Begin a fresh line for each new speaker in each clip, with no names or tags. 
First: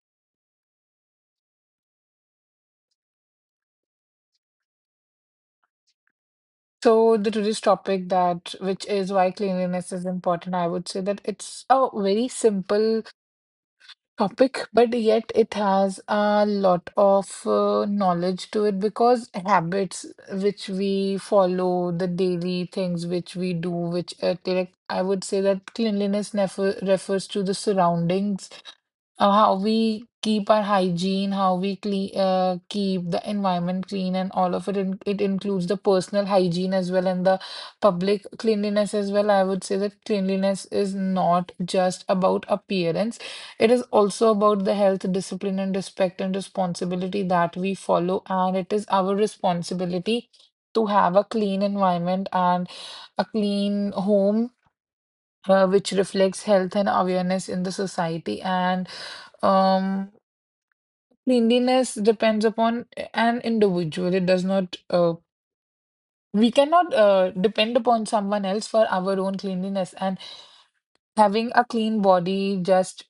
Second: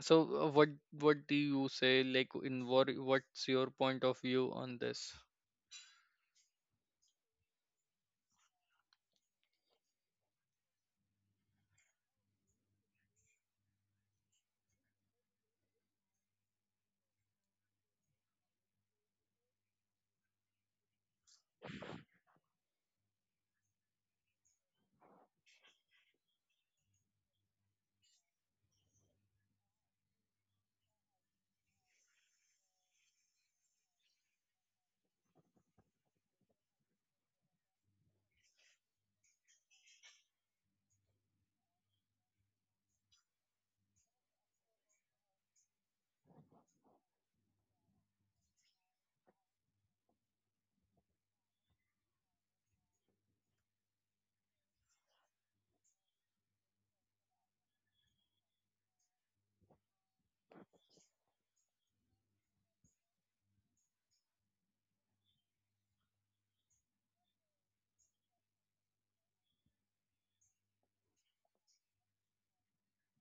so uh, what what do you say? Like, in what's your point of view on this?
The today's topic that which is why cleanliness is important, I would say that it's a very simple topic, but yet it has a lot of knowledge to it because habits which we follow, the daily things which we do, which I would say that cleanliness never refers to the surroundings, how we keep our hygiene, how we clean, keep the environment clean, and all of it. It includes the personal hygiene as well and the public cleanliness as well. I would say that cleanliness is not just about appearance, it is also about the health, discipline, and respect and responsibility that we follow. And it is our responsibility to have a clean environment and a clean home. Which reflects health and awareness in the society. And um, Cleanliness depends upon an individual. It does not, we cannot depend upon someone else for our own cleanliness. And having a clean body just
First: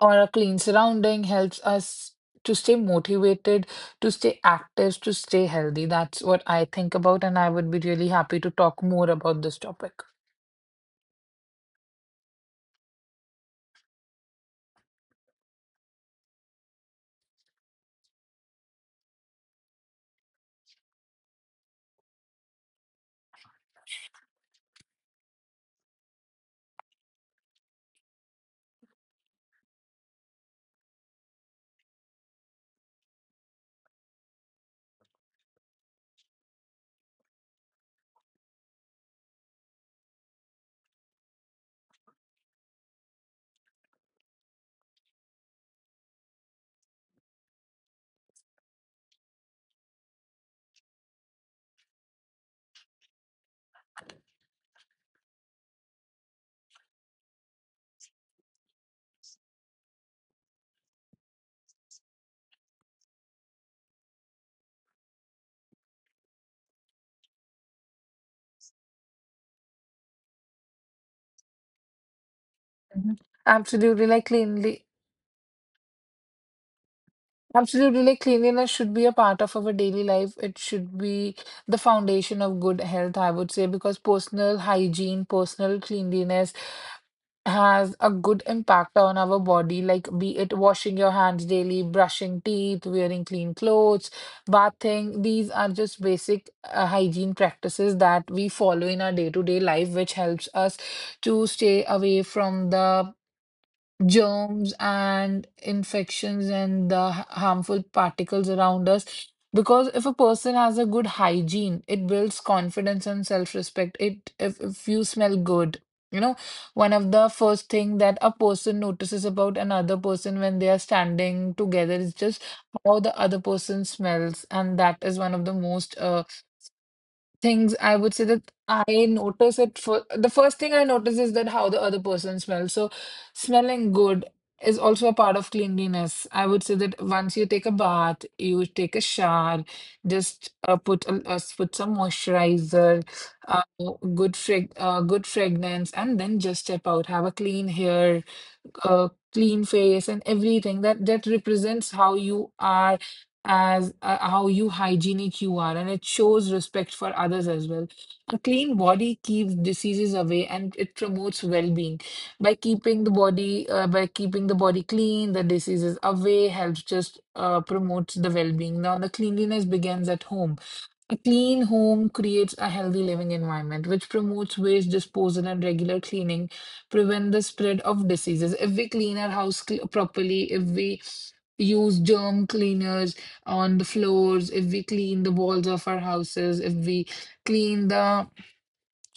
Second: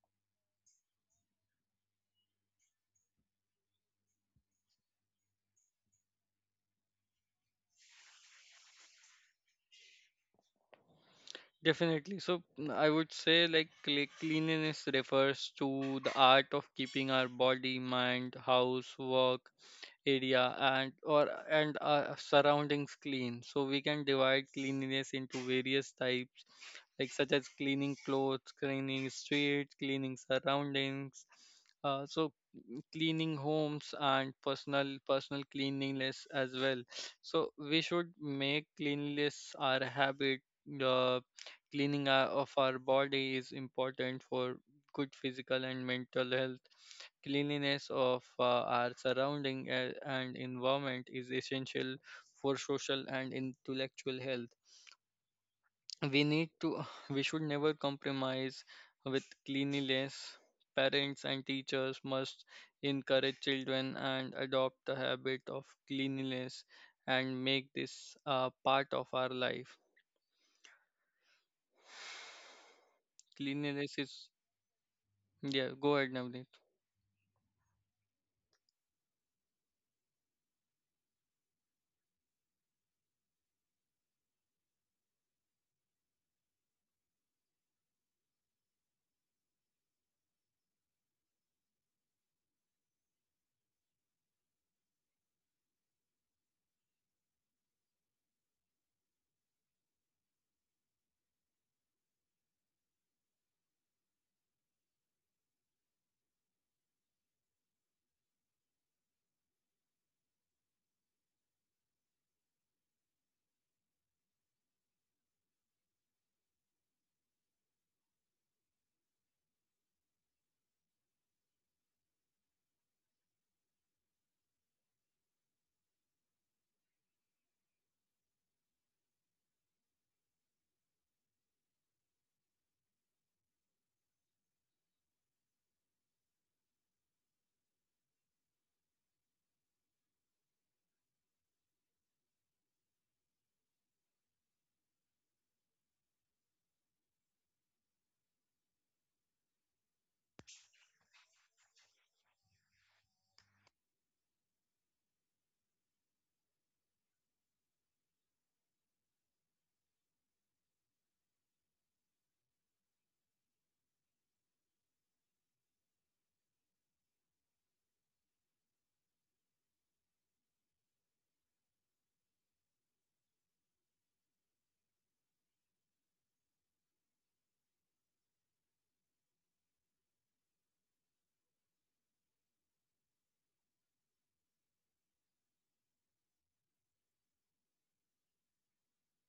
or a clean surrounding helps us to stay motivated, to stay active, to stay healthy. That's what I think about, and I would be really happy to talk more about this topic.
Definitely. So I would say like cleanliness refers to the art of keeping our body, mind, house, work, area and surroundings clean, so we can divide cleanliness into various types, like such as cleaning clothes, cleaning streets, cleaning surroundings, so cleaning homes, and personal cleanliness as well. So we should make cleanliness our habit. uh, Cleaning of our body is important for good physical and mental health. Cleanliness of our surrounding and environment is essential for social and intellectual health. We need to, we should never compromise with cleanliness. Parents and teachers must encourage children and adopt the habit of cleanliness, and make this a part of our life.
Mhm.
Cleanliness
Absolutely,
is,
like cleanly
yeah, go ahead, Navneet.
Absolutely, like cleanliness should be a part of our daily life. It should be the foundation of good health, I would say, because personal hygiene, personal cleanliness has a good impact on our body, like be it washing your hands daily, brushing teeth, wearing clean clothes, bathing. These are just basic hygiene practices that we follow in our day-to-day life, which helps us to stay away from the germs and infections and the harmful particles around us. Because if a person has a good hygiene, it builds confidence and self-respect. It if you smell good, you know, one of the first thing that a person notices about another person when they are standing together is just how the other person smells, and that is one of the most things I would say that I notice it for the first thing I notice is that how the other person smells. So smelling good is also a part of cleanliness. I would say that once you take a bath, you take a shower, just put put some moisturizer, uh, good fragrance, and then just step out. Have a clean hair, clean face and everything that that represents how you are as how you hygienic you are, and it shows respect for others as well. A clean body keeps diseases away and it promotes well-being. By keeping the body clean, the diseases away helps just promotes the well-being. Now the cleanliness begins at home. A clean home creates a healthy living environment, which promotes waste disposal and regular cleaning, prevent the spread of diseases. If we clean our house properly, if we use germ cleaners on the floors, if we clean the walls of our houses, if we clean the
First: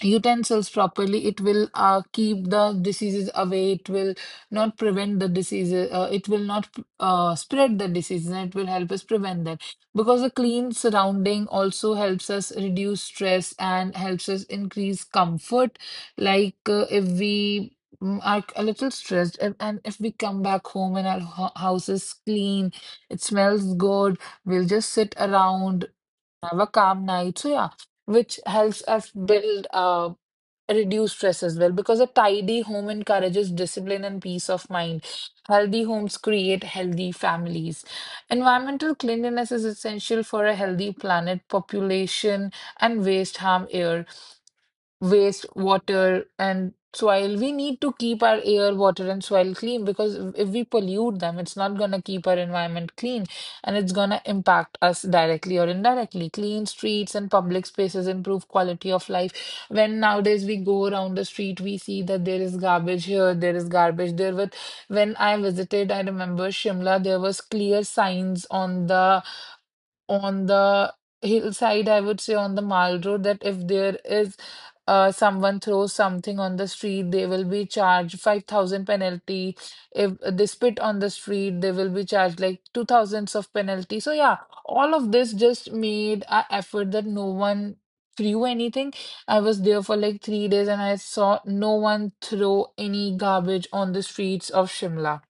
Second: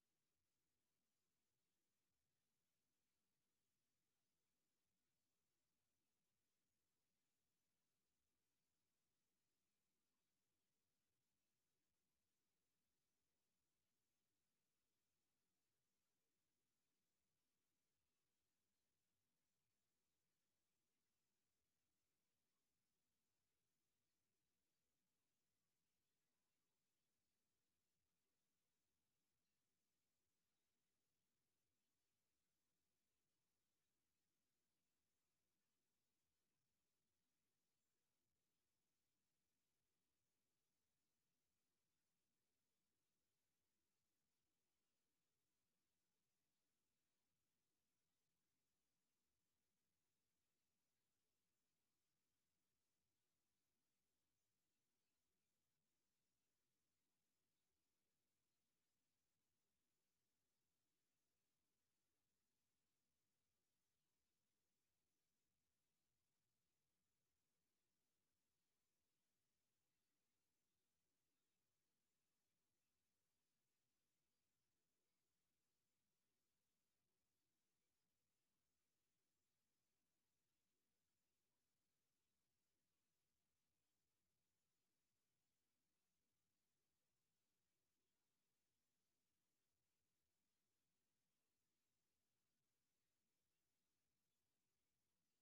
utensils properly, it will keep the diseases away. It will not prevent the diseases. It will not spread the diseases, and it will help us prevent that. Because a clean surrounding also helps us reduce stress and helps us increase comfort. Like if we are a little stressed, and if we come back home and our house is clean, it smells good, we'll just sit around, have a calm night. So yeah, which helps us build up reduce stress as well, because a tidy home encourages discipline and peace of mind. Healthy homes create healthy families. Environmental cleanliness is essential for a healthy planet, population, and waste harm air, waste water and soil. We need to keep our air, water and soil clean because if we pollute them, it's not going to keep our environment clean and it's going to impact us directly or indirectly. Clean streets and public spaces improve quality of life. When nowadays we go around the street, we see that there is garbage here, there is garbage there, but when I visited, I remember Shimla, there was clear signs on the hillside, I would say, on the mall road, that if there is someone throws something on the street, they will be charged 5,000 penalty. If they spit on the street, they will be charged like 2,000s of penalty. So yeah, all of this just made a effort that no one threw anything. I was there for like 3 days and I saw no one throw any garbage on the streets of Shimla,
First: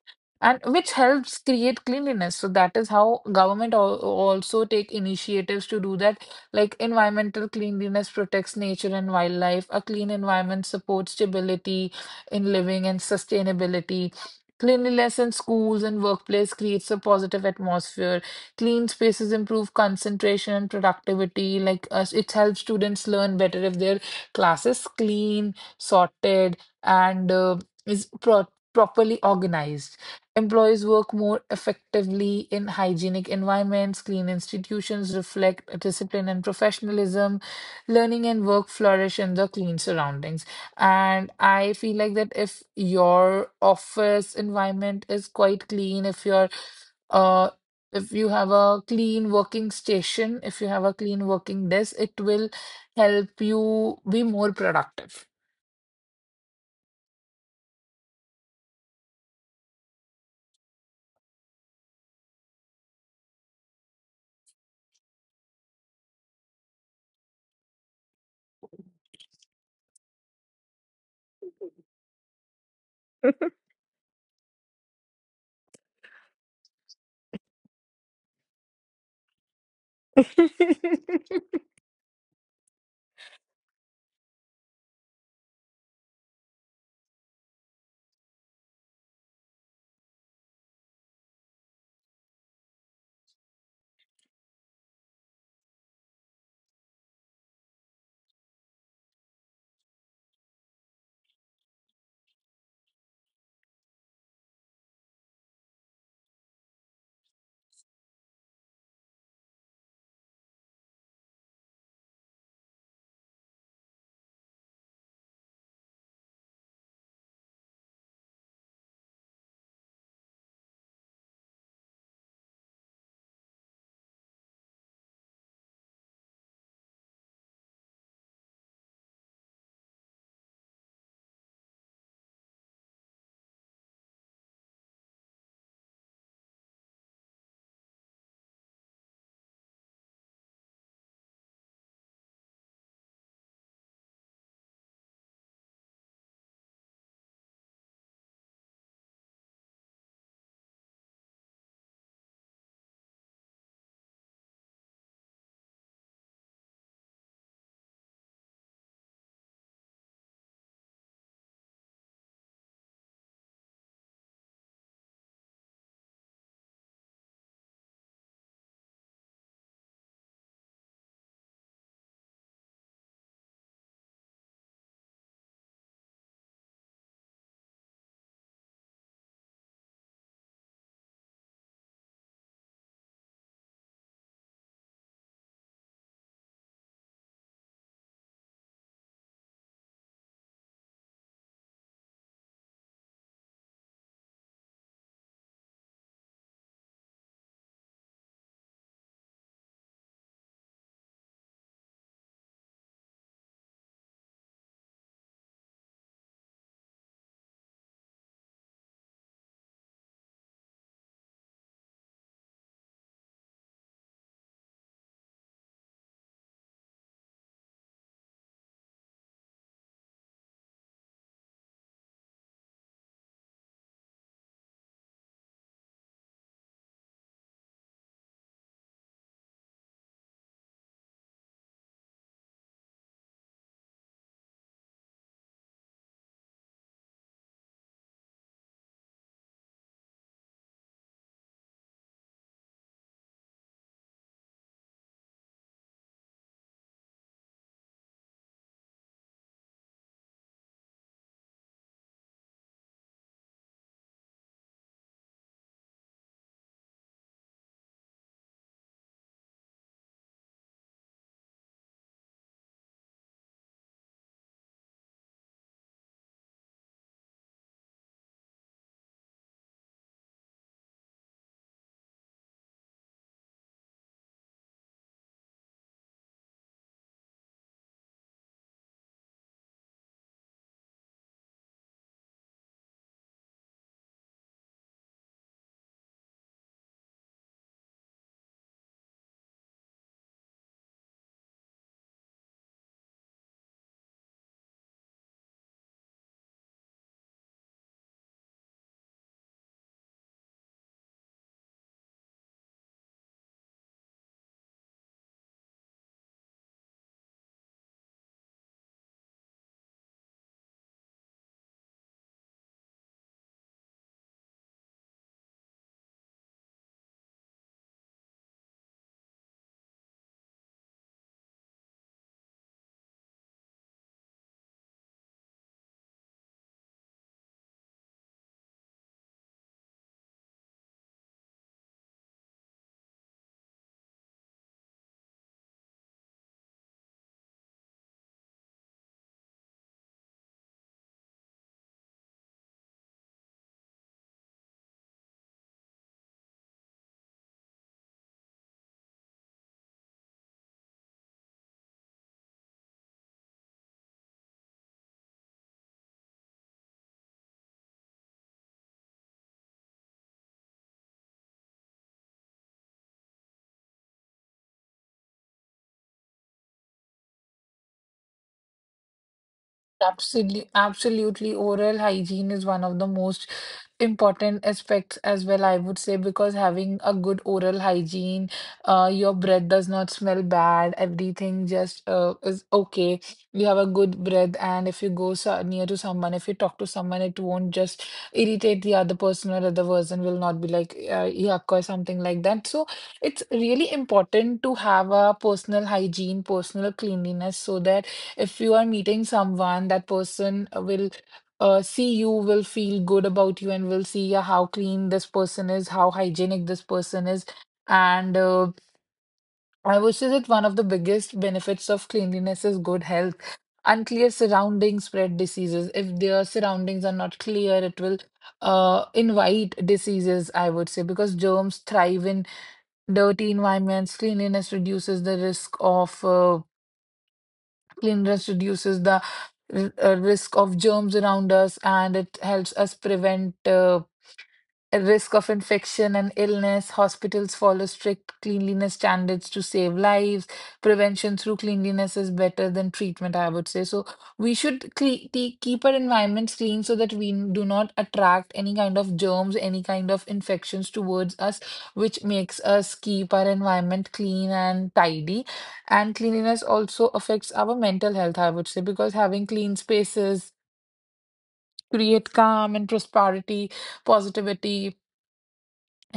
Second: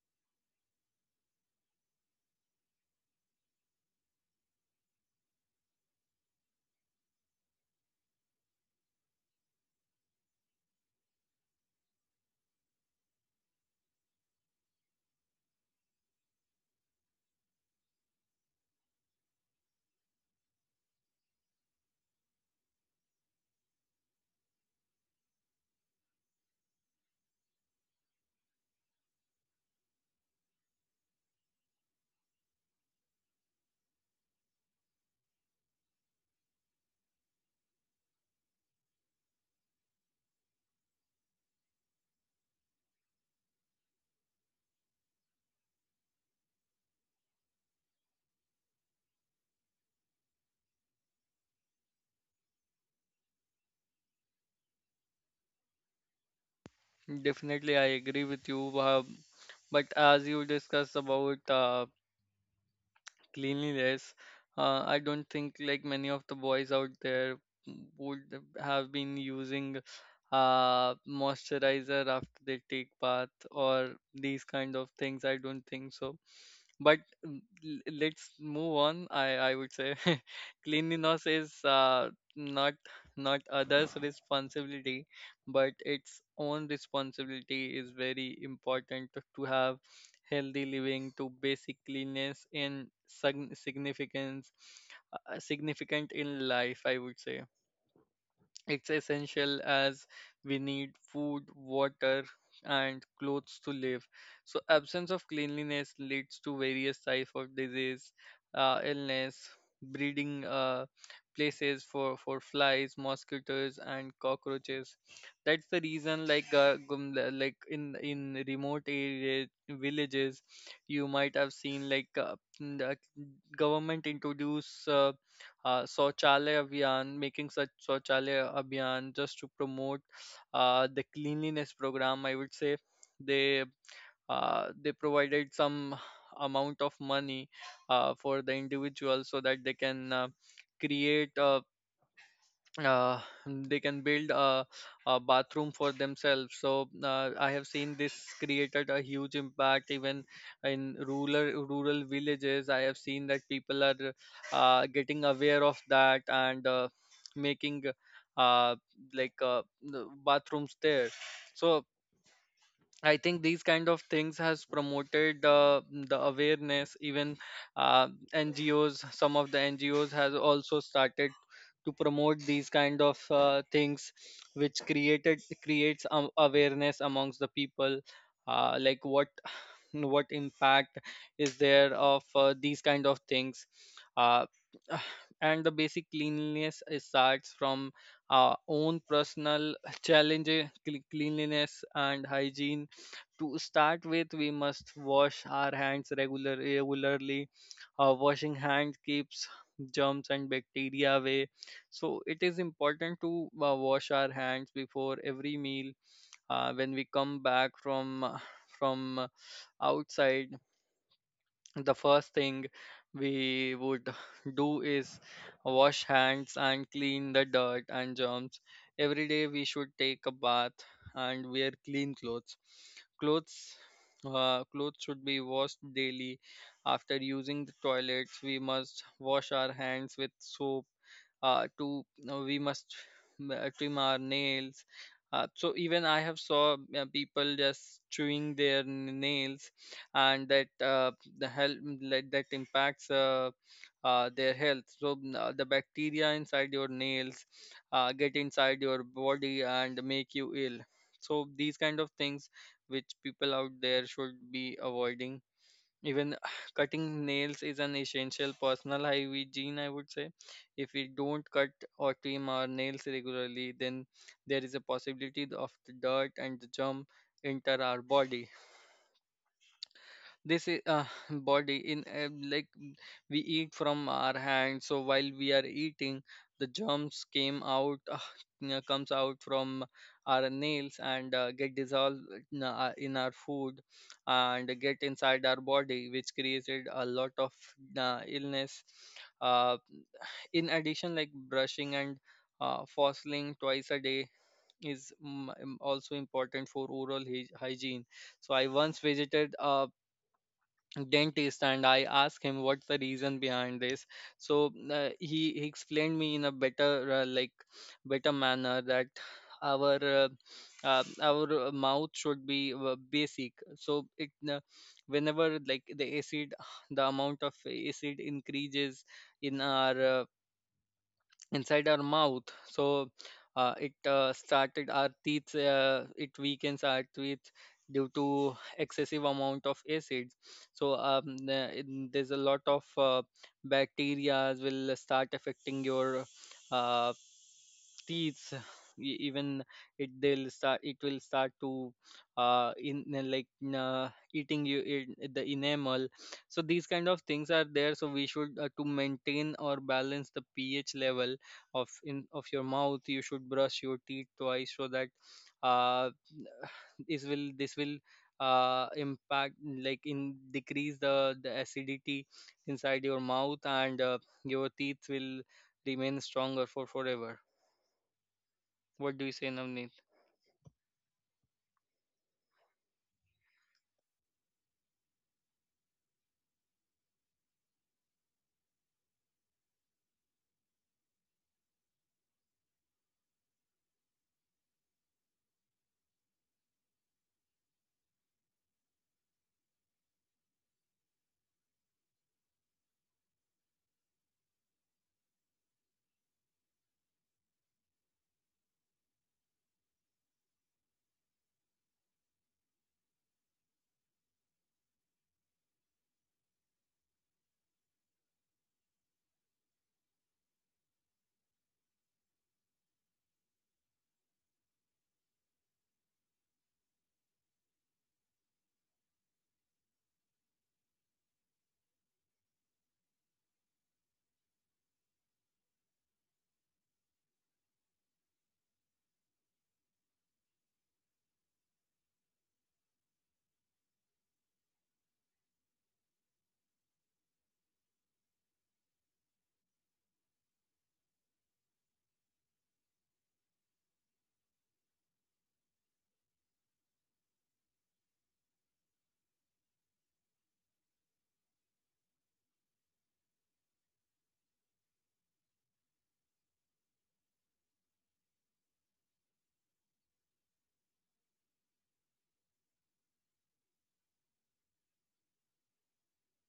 and which helps create cleanliness. So that is how government also take initiatives to do that. Like environmental cleanliness protects nature and wildlife. A clean environment supports stability in living and sustainability. Cleanliness in schools and workplace creates a positive atmosphere. Clean spaces improve concentration and productivity. Like it helps students learn better if their class is clean, sorted and is pro- properly organized. Employees work more effectively in hygienic environments, clean institutions reflect discipline and professionalism, learning and work flourish in the clean surroundings. And I feel like that if your office environment is quite clean, uh if you have a clean working station, if you have a clean working desk, it will help you be more productive.
Definitely, I agree with you. But as you discussed about cleanliness, I don't think like many of the boys out there would have been using moisturizer after they take bath or these kind of things. I don't think so. But let's move on. I would say cleanliness is not not others' responsibility, but its own responsibility. Is very important to have healthy living. To basic cleanliness and significance, significant in life, I would say. It's essential as we need food, water, and clothes to live. So absence of cleanliness leads to various types of disease, illness, breeding places for flies, mosquitoes, and cockroaches. That's the reason, like like in remote area villages, you might have seen like the government introduce Saurchalaya Abhiyan, making such Saurchalaya Abhiyan just to promote the cleanliness program. I would say they they provided some amount of money for the individual so that they can create a uh, they can build a bathroom for themselves. So I have seen this created a huge impact even in rural villages. I have seen that people are getting aware of that, and making uh, like uh, the bathrooms there. So I think these kind of things has promoted the awareness. Even uh, NGOs, some of the NGOs has also started to promote these kind of things, which created creates awareness amongst the people, like what what impact is there of these kind of things. Uh, and the basic cleanliness is starts from our own personal challenge. Cleanliness and hygiene, to start with, we must wash our hands regularly. Washing hands keeps germs and bacteria away. So it is important to wash our hands before every meal. When we come back from from uh, outside, the first thing we would do is wash hands and clean the dirt and germs. Every day we should take a bath and wear clean clothes. Clothes Clothes should be washed daily. After using the toilets, we must wash our hands with soap. To you We must trim our nails. So even I have saw people just chewing their nails, and that that impacts their health. So the bacteria inside your nails get inside your body and make you ill. So these kind of things which people out there should be avoiding. Even cutting nails is an essential personal hygiene, I would say. If we don't cut or trim our nails regularly, then there is a possibility of the dirt and the germ enter our body. This is body in we eat from our hands. So while we are eating, the germs came out you know, comes out from our nails and get dissolved in in our food and get inside our body, which created a lot of illness. uh, in addition, like brushing and fossiling twice a day is also important for oral hygiene. So I once visited a dentist and I asked him what's the reason behind this. So he explained me in a better better manner that our uh, our mouth should be basic. So it whenever like the acid, the amount of acid increases in our inside our mouth, so it weakens our teeth due to excessive amount of acids. So there's a lot of bacteria will start affecting your uh, teeth. Even it will start to in like uh, eating you in the enamel. So these kind of things are there. So we should to maintain or balance the ph level of your mouth, you should brush your teeth twice, so that uh this will impact, like, in decrease the acidity inside your mouth, and your teeth will remain stronger for forever. Where do you say no?
Absolutely, absolutely. Oral hygiene is one of the most important aspects as well, I would say, because having a good oral hygiene, your breath does not smell bad, everything just is okay. You have a good breath, and if you go so near to someone, if you talk to someone, it won't just irritate the other person, or other person will not be like yuck or something like that. So it's really important to have a personal hygiene, personal cleanliness, so that if you are meeting someone, that person will see you, will feel good about you and will see yeah, how clean this person is, how hygienic this person is. And I would say that one of the biggest benefits of cleanliness is good health. Unclear surroundings spread diseases. If their surroundings are not clear, it will invite diseases, I would say, because germs thrive in dirty environments. Cleanliness reduces the risk of germs around us, and it helps us prevent a risk of infection and illness. Hospitals follow strict cleanliness standards to save lives. Prevention through cleanliness is better than treatment, I would say. So we should keep our environments clean so that we do not attract any kind of germs, any kind of infections towards us, which makes us keep our environment clean and tidy. And cleanliness also affects our mental health, I would say, because having clean spaces create calm and prosperity positivity.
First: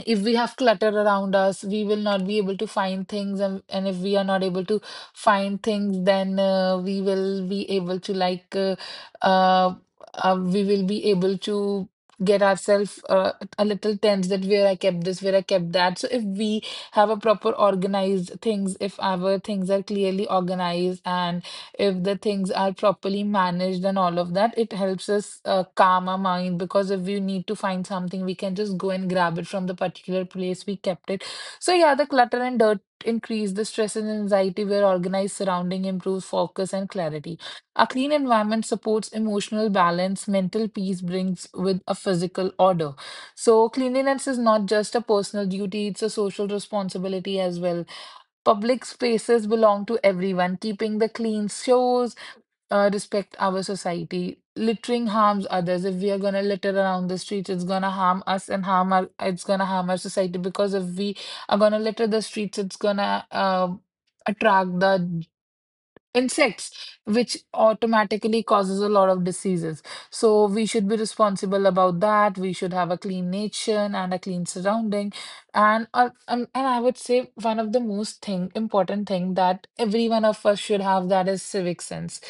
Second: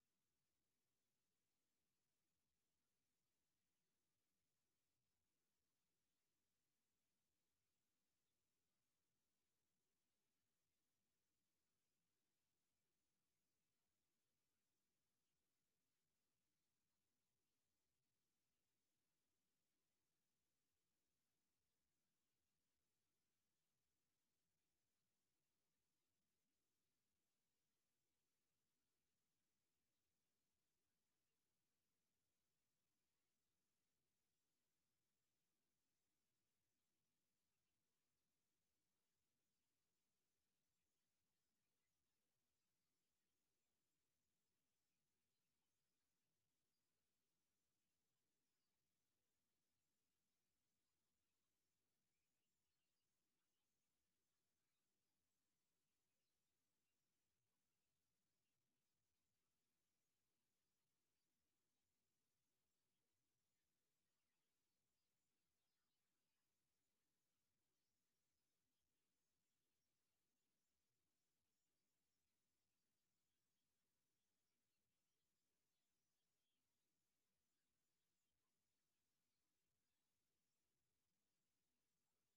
If we have clutter around us, we will not be able to find things, and if we are not able to find things, then we will be able to like uh, we will be able to get ourselves a little tense, that where I kept this, where I kept that. So if we have a proper organized things, if our things are clearly organized and if the things are properly managed and all of that, it helps us calm our mind, because if we need to find something, we can just go and grab it from the particular place we kept it. So, yeah, the clutter and dirt increase the stress and anxiety, where organized surrounding improves focus and clarity. A clean environment supports emotional balance, mental peace brings with a physical order. So, cleanliness is not just a personal duty, it's a social responsibility as well. Public spaces belong to everyone. Keeping the clean shows respect our society. Littering harms others. If we are gonna litter around the streets, it's gonna harm us and harm our. It's gonna harm our society, because if we are gonna litter the streets, it's gonna attract the insects, which automatically causes a lot of diseases. So we should be responsible about that. We should have a clean nation and a clean surrounding. And I would say one of the most thing important thing that every one of us should have, that is civic sense.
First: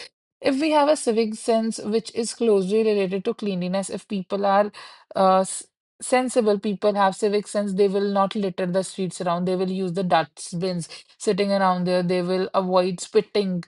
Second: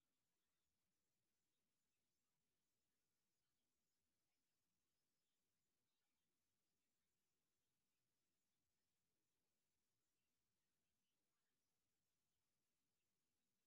If we have a civic sense, which is closely related to cleanliness, if people are uh, s- sensible, people have civic sense, they will not litter the streets around. They will use the dustbins sitting around there. They will avoid spitting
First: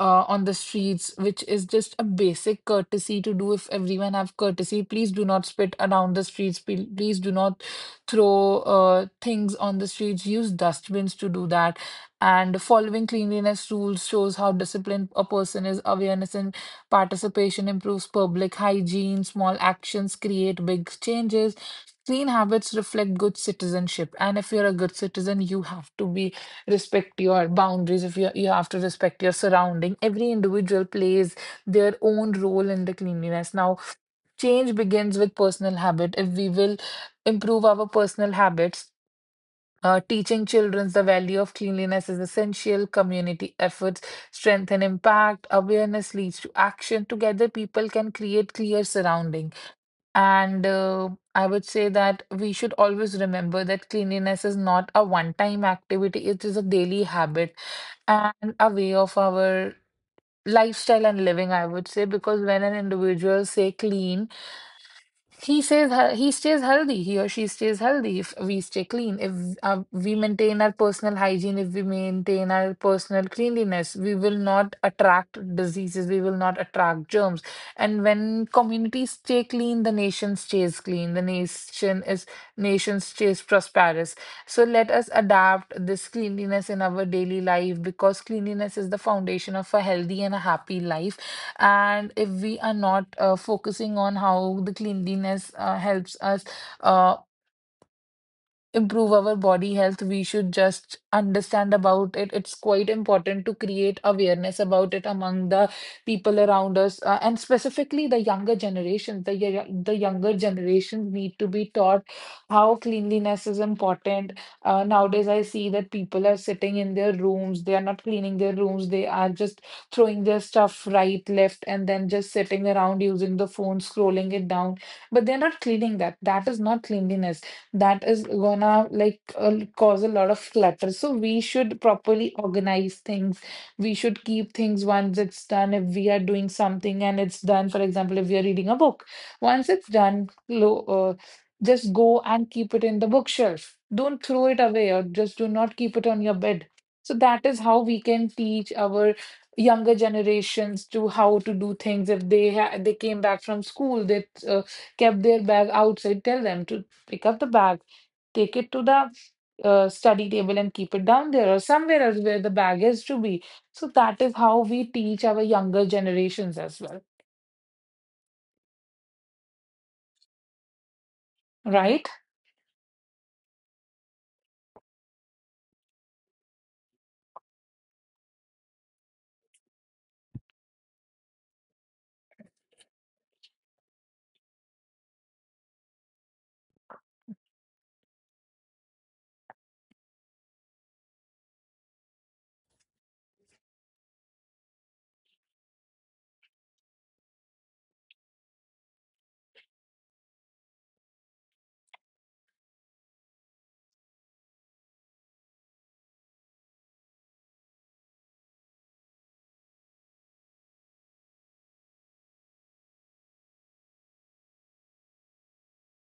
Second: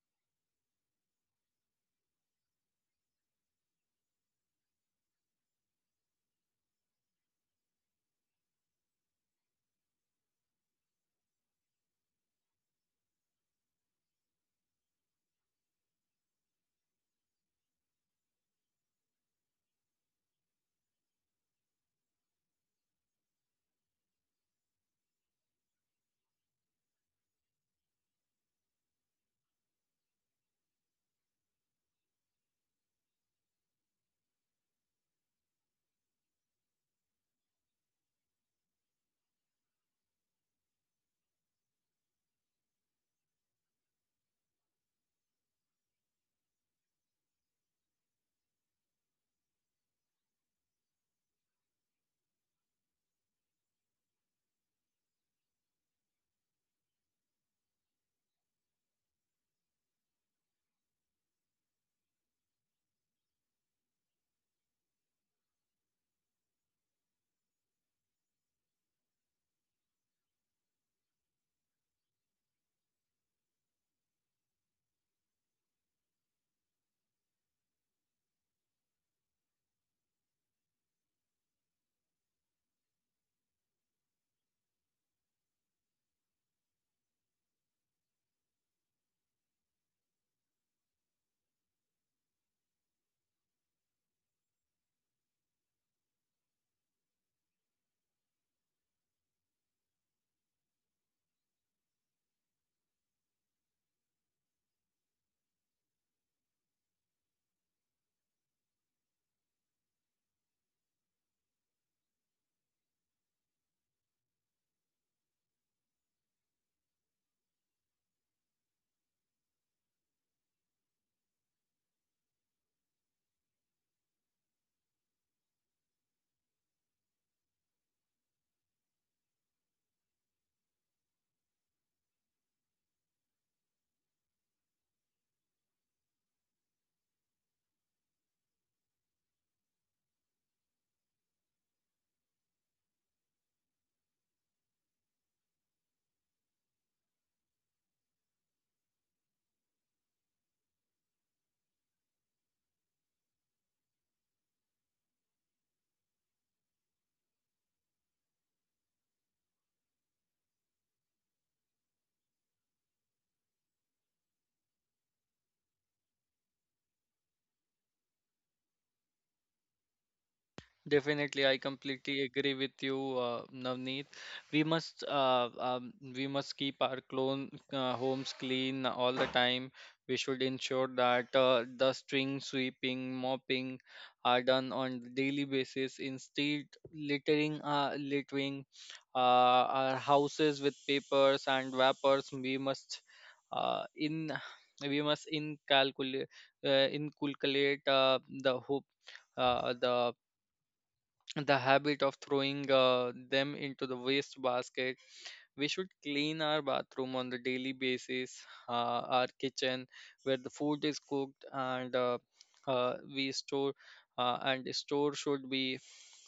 on the streets, which is just a basic courtesy to do. If everyone have courtesy, please do not spit around the streets. Please do not throw things on the streets. Use dustbins to do that. And following cleanliness rules shows how disciplined a person is. Awareness and participation improves public hygiene. Small actions create big changes. Clean habits reflect good citizenship. And if you're a good citizen, you have to be respect your boundaries, if you have to respect your surrounding, every individual plays their own role in the cleanliness now. Change begins with personal habit. If we will improve our personal habits, teaching children the value of cleanliness is essential. Community efforts strengthen impact. Awareness leads to action. Together, people can create clear surrounding. And I would say that we should always remember that cleanliness is not a one-time activity, it is a daily habit and a way of our lifestyle and living, I would say, because when an individual say clean, he says he stays healthy. He or she stays healthy if we stay clean. If we maintain our personal hygiene, if we maintain our personal cleanliness, we will not attract diseases. We will not attract germs. And when communities stay clean, the nation stays clean. The nation is Nation stays prosperous. So let us adapt this cleanliness in our daily life, because cleanliness is the foundation of a healthy and a happy life. And if we are not focusing on how the cleanliness helps us uh, improve our body health, we should just understand about it. It's quite important to create awareness about it among the people around us, and specifically the younger generations. The younger generations need to be taught how cleanliness is important. Nowadays, I see that people are sitting in their rooms. They are not cleaning their rooms. They are just throwing their stuff right, left, and then just sitting around using the phone, scrolling it down. But they're not cleaning that. That is not cleanliness. That is gonna like cause a lot of clutter. So we should properly organize things. We should keep things once it's done. If we are doing something and it's done, for example, if we are reading a book, once it's done, lo just go and keep it in the bookshelf. Don't throw it away or just do not keep it on your bed. So that is how we can teach our younger generations to how to do things. If they came back from school, they kept their bag outside, tell them to pick up the bag, take it to the study table and keep it down there or somewhere else where the bag is to be. So that is how we teach our younger generations as well,
Definitely, I
right?
completely agree with you, Navneet. We must keep our clone homes clean all the time. We should ensure that the string sweeping, mopping are done on daily basis. Instead, littering our houses with papers and wrappers, we must in we must incalculate inculcate uh, the the habit of throwing them into the waste basket. We should clean our bathroom on the daily basis, our kitchen where the food is cooked, and we store and the store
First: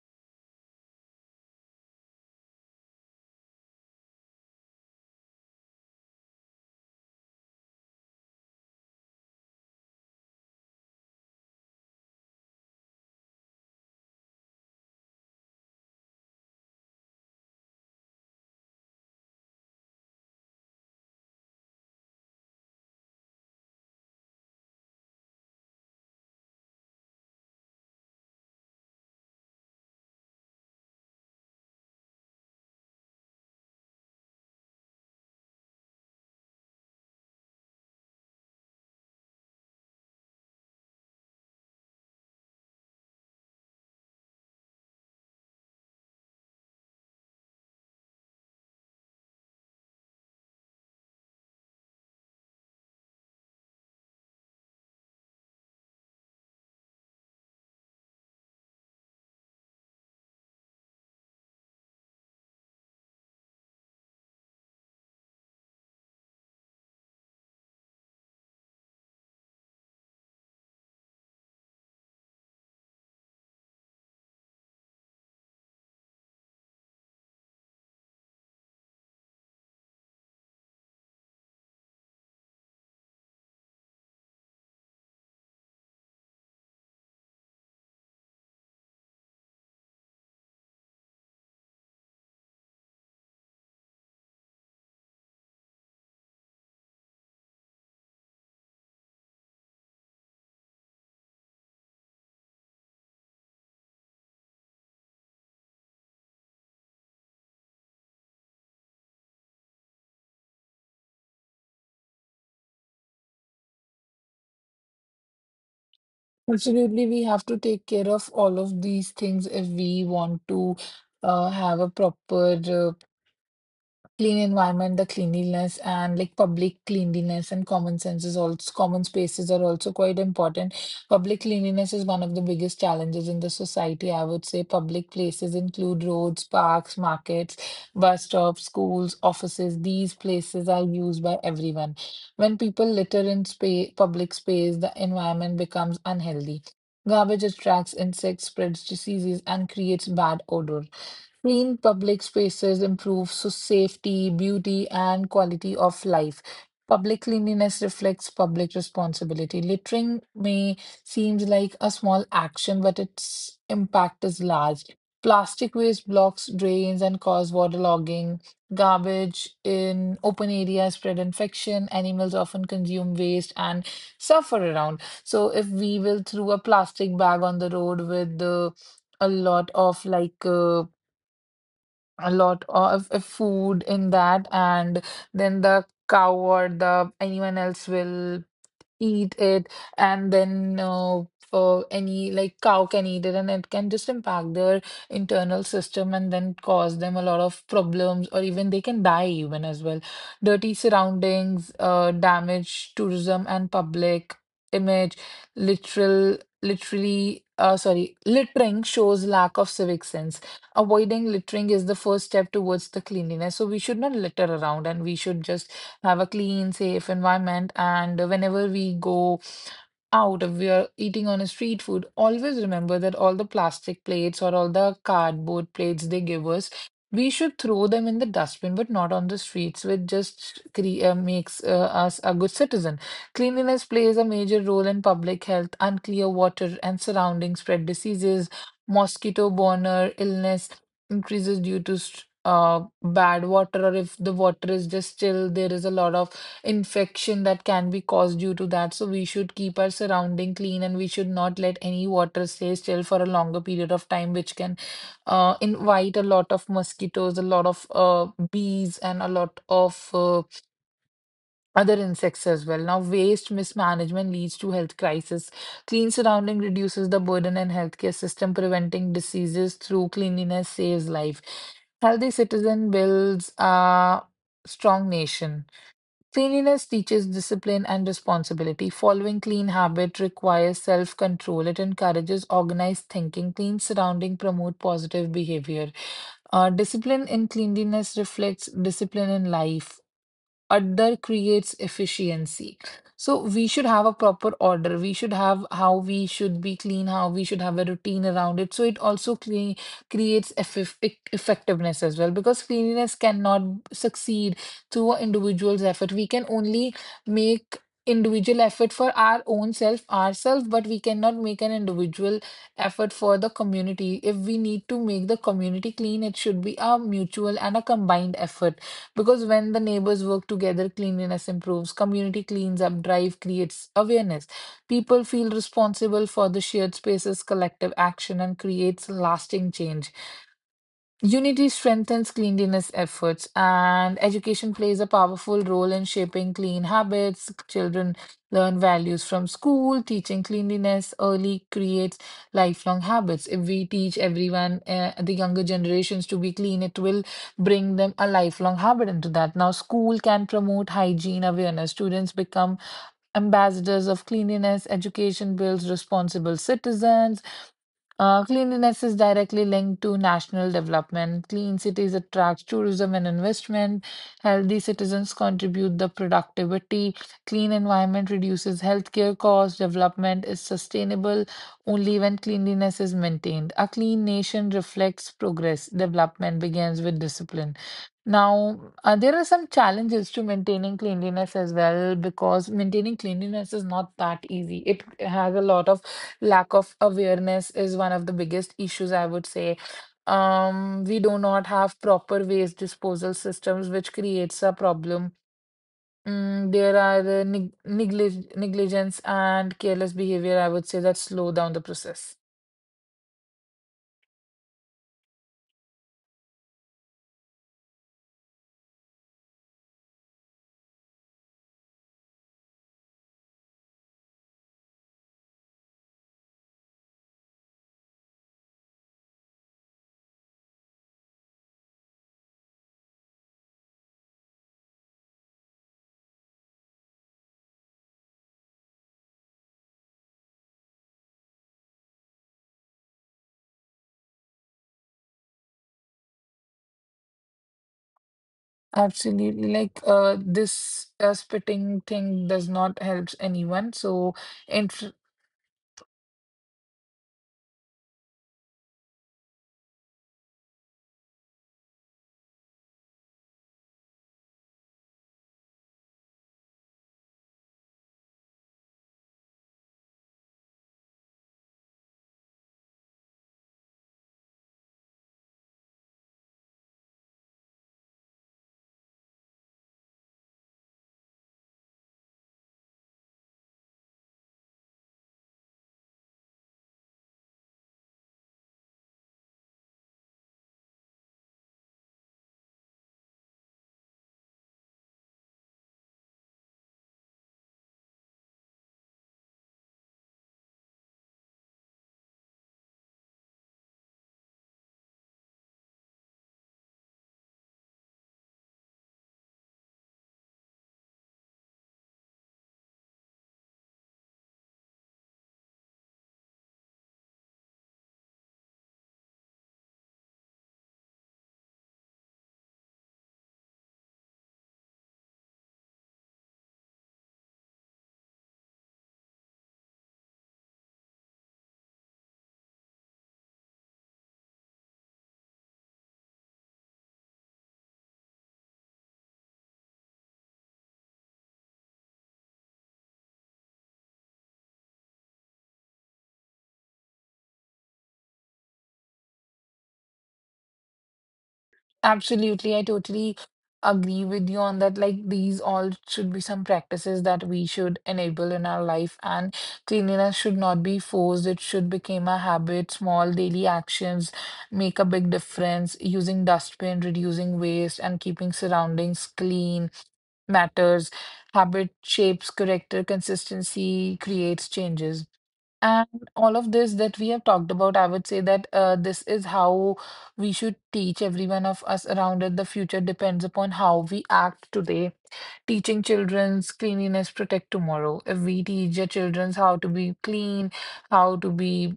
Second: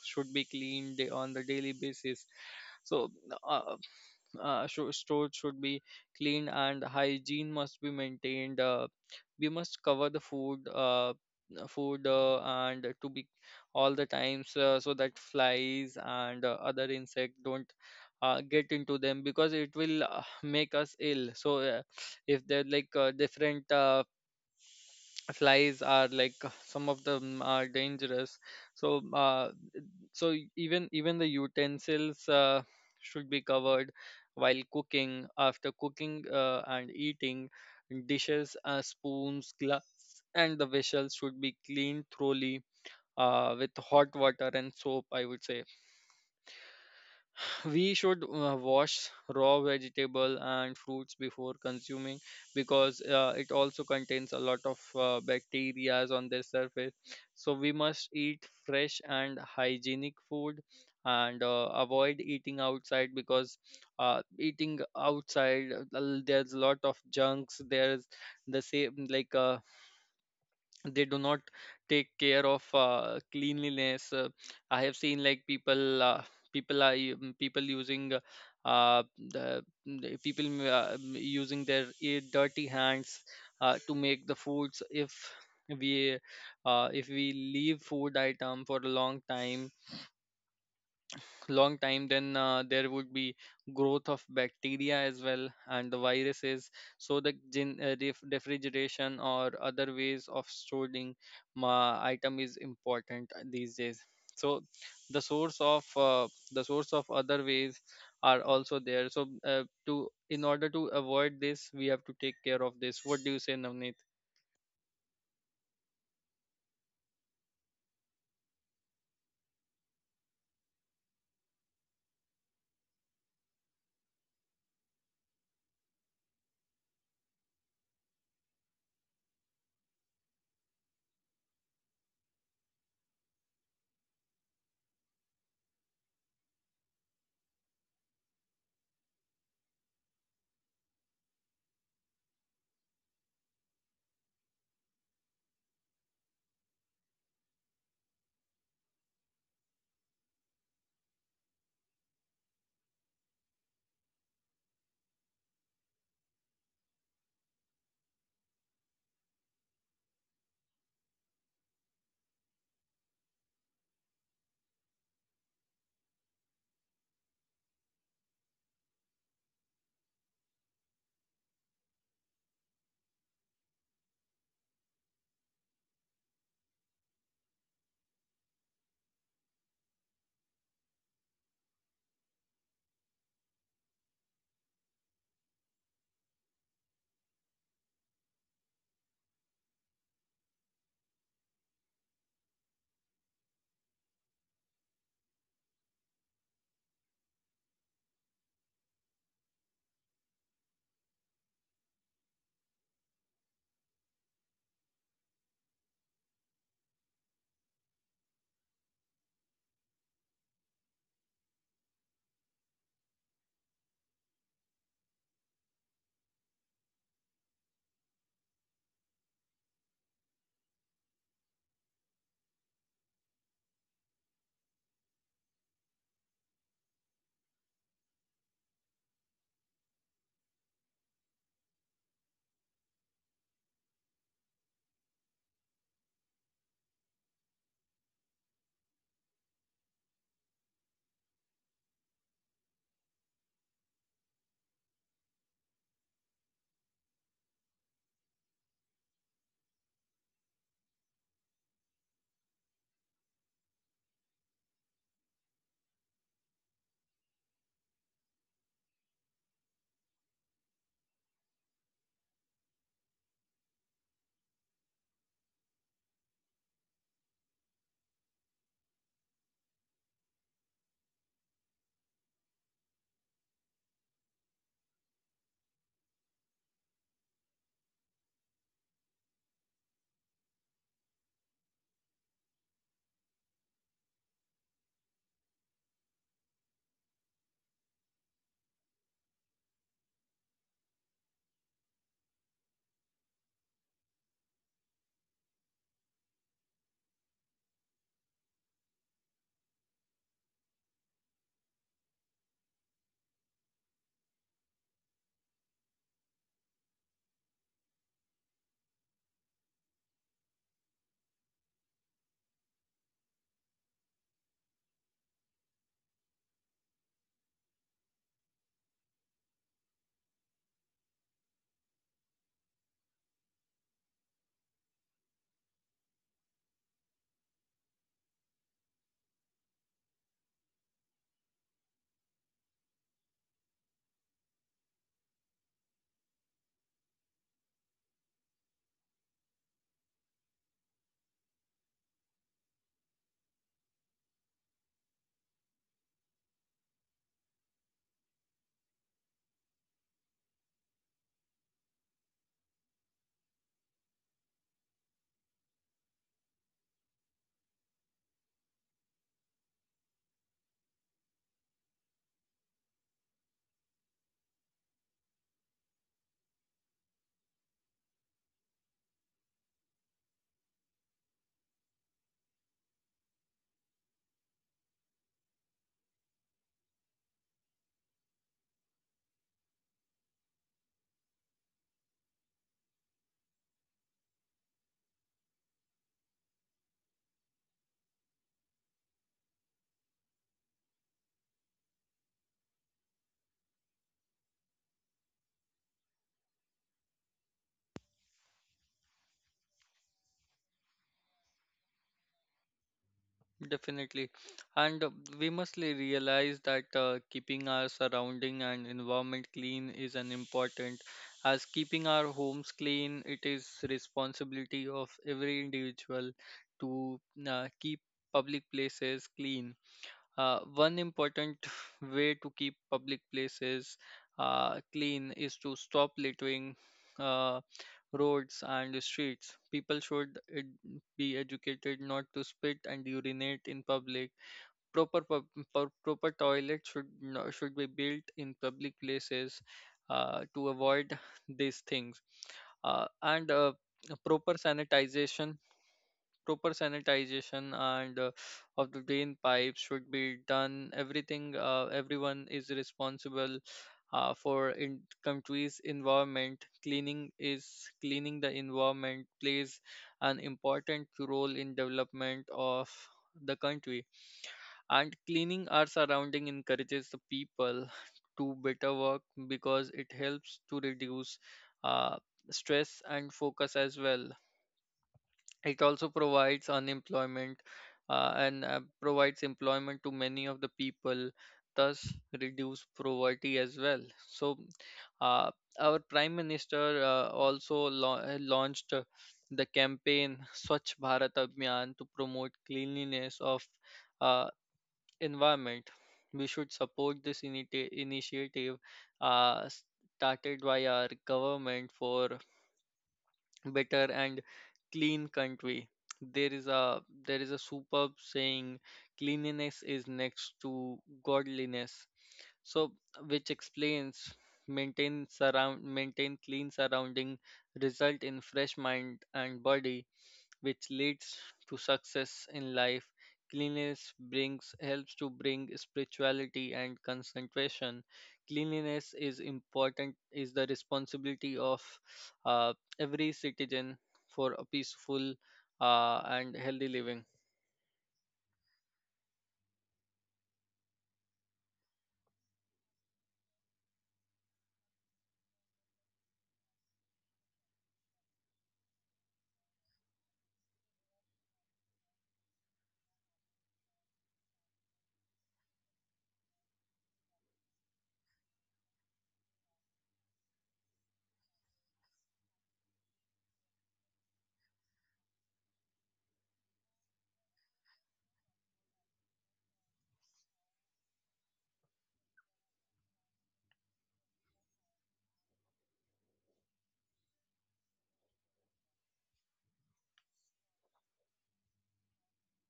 should be cleaned on the daily basis. So, uh, store should be clean, and hygiene must be maintained. We must cover the food and to be all the times, so that flies and other insect don't get into them, because it will make us ill. So if they're like different flies, are like some of them are dangerous. So even the utensils should be covered while cooking, after cooking and eating. Dishes, spoons, glass, and the vessels should be cleaned thoroughly with hot water and soap, I would say. We should wash raw vegetable and fruits before consuming, because it also contains a lot of bacteria on their surface. So we must eat fresh and hygienic food, and avoid eating outside, because there's a lot of junks. There's the same, like they do not take care of cleanliness. I have seen like people are people using uh, the using their dirty hands to make the foods. We if we leave food item for a long time, then there would be growth of bacteria as well, and the viruses. So refrigeration or other ways of storing item is important these days. So the source of other ways are also there. So to in order to avoid this, we have to take care of this. What do you say, Navneet?
Absolutely, we have to take care of all of these things if we want to have a proper clean environment. The cleanliness and like public cleanliness and common sense is also, common spaces are also quite important. Public cleanliness is one of the biggest challenges in the society. I would say public places include roads, parks, markets, bus stops, schools, offices. These places are used by everyone. When people litter in public space, the environment becomes unhealthy. Garbage attracts insects, spreads diseases, and creates bad odor. Clean public spaces improve so safety, beauty, and quality of life. Public cleanliness reflects public responsibility. Littering may seem like a small action, but its impact is large. Plastic waste blocks drains and cause waterlogging. Garbage in open areas spread infection. Animals often consume waste and suffer around. So if we will throw a plastic bag on the road with the a lot of like a lot of food in that, and then the cow or the anyone else will eat it, and then any like cow can eat it, and it can just impact their internal system and then cause them a lot of problems, or even they can die even as well. Dirty surroundings, damage tourism and public image. literal Literally, sorry, littering shows lack of civic sense. Avoiding littering is the first step towards the cleanliness. So we should not litter around, and we should just have a clean, safe environment. And whenever we go out, if we are eating on a street food, always remember that all the plastic plates or all the cardboard plates they give us, we should throw them in the dustbin, but not on the streets, which just makes us a good citizen. Cleanliness plays a major role in public health. Unclear water and surroundings spread diseases, mosquito-borne illness increases due to bad water, or if the water is just still, there is a lot of infection that can be caused due to that. So we should keep our surrounding clean, and we should not let any water stay still for a longer period of time, which can invite a lot of mosquitoes, a lot of bees, and a lot of other insects as well. Now, waste mismanagement leads to health crisis. Clean surrounding reduces the burden in healthcare system. Preventing diseases through cleanliness saves life. Healthy citizen builds a strong nation. Cleanliness teaches discipline and responsibility. Following clean habit requires self-control. It encourages organized thinking. Clean surrounding promote positive behavior. Discipline in cleanliness reflects discipline in life. Order creates efficiency. So we should have a proper order. We should have how we should be clean, how we should have a routine around it. So it also clean, creates effectiveness as well, because cleanliness cannot succeed through an individual's effort. We can only make individual effort for our own self, ourselves, but we cannot make an individual effort for the community. If we need to make the community clean, it should be a mutual and a combined effort, because when the neighbors work together, cleanliness improves, community cleans up drive creates awareness. People feel responsible for the shared spaces, collective action, and creates lasting change. Unity strengthens cleanliness efforts, and education plays a powerful role in shaping clean habits. Children learn values from school. Teaching cleanliness early creates lifelong habits. If we teach everyone, the younger generations, to be clean, it will bring them a lifelong habit into that. Now, school can promote hygiene awareness. Students become ambassadors of cleanliness. Education builds responsible citizens. Cleanliness is directly linked to national development. Clean cities attract tourism and investment. Healthy citizens contribute the productivity. Clean environment reduces healthcare costs. Development is sustainable only when cleanliness is maintained. A clean nation reflects progress. Development begins with discipline. Now, there are some challenges to maintaining cleanliness as well, because maintaining cleanliness is not that easy. It has a lot of, lack of awareness is one of the biggest issues, I would say. Um, we do not have proper waste disposal systems, which creates a problem. Mm, there are negligence and careless behavior, I would say, that slow down the process.
Definitely. And we must realize that keeping our surrounding and environment clean is an important as keeping our homes clean. It is responsibility of every individual to keep public places clean. One important way to keep public places clean is to stop littering uh, roads and streets. People should be educated not to spit and urinate in public. Proper proper toilet should no- should be built in public places
Absolutely, like
to
uh,
avoid
this
these things.
spitting thing does
And
not help anyone,
Proper
so
sanitization proper sanitization and of the drain pipes should be done. Everyone is responsible for in country's environment. Cleaning the environment plays an important role in development of the country. And cleaning our surrounding encourages the people to better work, because it helps to reduce uh, stress and focus as well. It also provides unemployment, and provides employment to many of the people, thus reduce poverty as well. So, uh, our prime minister also launched the campaign Swachh Bharat Abhiyan to promote cleanliness of uh, environment. We should support this initiative uh, started by our government for better and clean country. there is a there is a superb saying: cleanliness is next to godliness. So which explains maintain clean surrounding result in fresh mind and body, which leads to success in life. Cleanliness brings helps to bring spirituality and concentration. Cleanliness is important, is the responsibility of uh, every citizen for a peaceful and healthy living.
absolutely, I totally agree with you on that. Like, these all should be some practices that we should enable in our life, and cleanliness should not be forced. It should become a habit. Small daily actions make a big difference. Using dustbin, reducing waste, and keeping surroundings clean matters. Habit shapes character, consistency creates changes. And all of this that we have talked about, I would say that this is how we should teach every one of us around it. The future depends upon how we act today. Teaching children's cleanliness protect tomorrow. If we teach the children's how to be clean, how to be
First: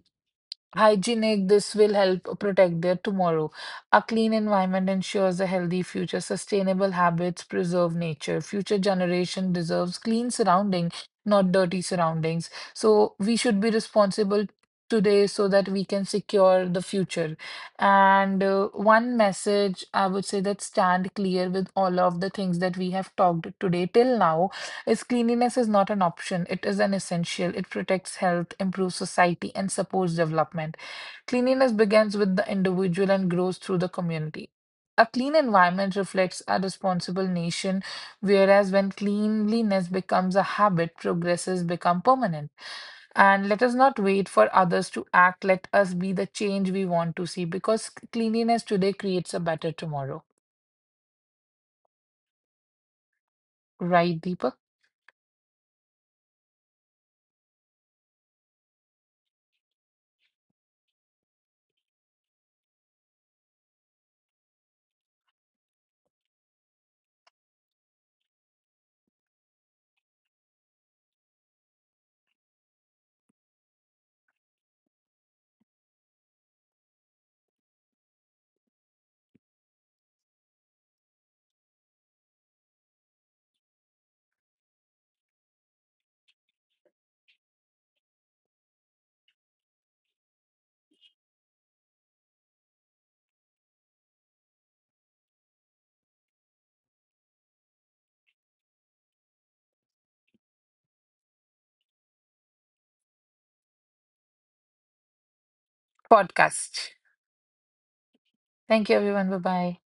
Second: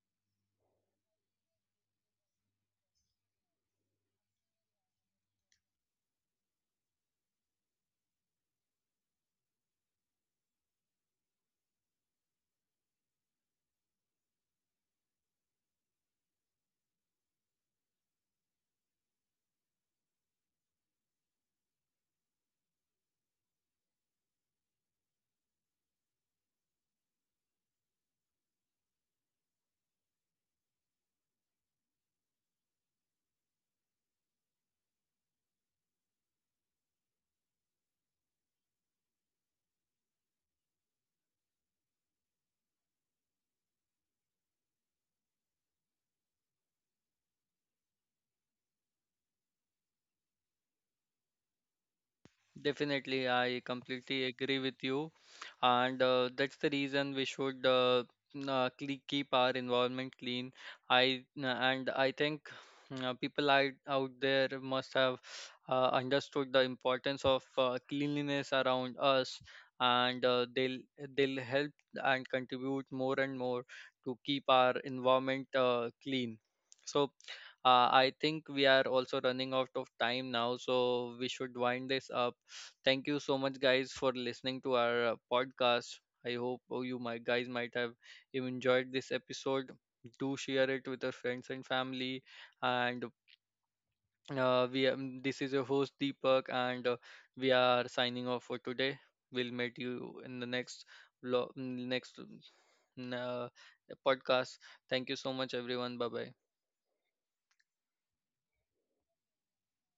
hygienic, this will help protect their tomorrow. A clean environment ensures a healthy future. Sustainable habits preserve nature. Future generation deserves clean surrounding, not dirty surroundings. So we should be responsible today, so that we can secure the future. And one message I would say that stand clear with all of the things that we have talked today till now, is cleanliness is not an option, it is an essential. It protects health, improves society, and supports development. Cleanliness begins with the individual and grows through the community. A clean environment reflects a responsible nation, whereas when cleanliness becomes a habit, progresses become permanent. And let us not wait for others to act. Let us be the change we want to see, because cleanliness today creates a better tomorrow.
Definitely, I completely
Right,
agree
Deepak?
with you, and that's the reason we should keep our environment clean. And I think people out there must have understood the importance of cleanliness around us, and they'll help and contribute more and more to keep our environment clean. So I think we are also running out of time now, so we should wind this up. Thank you so much, guys, for listening to our podcast. I hope you my guys might have you enjoyed this episode. Do share it with your friends and family. And we this is your host Deepak, and we are signing off for today. We'll meet you in the next vlog, next mm, uh, podcast. Thank you so much, everyone. Bye bye.
Podcast. Thank you, everyone. Bye bye.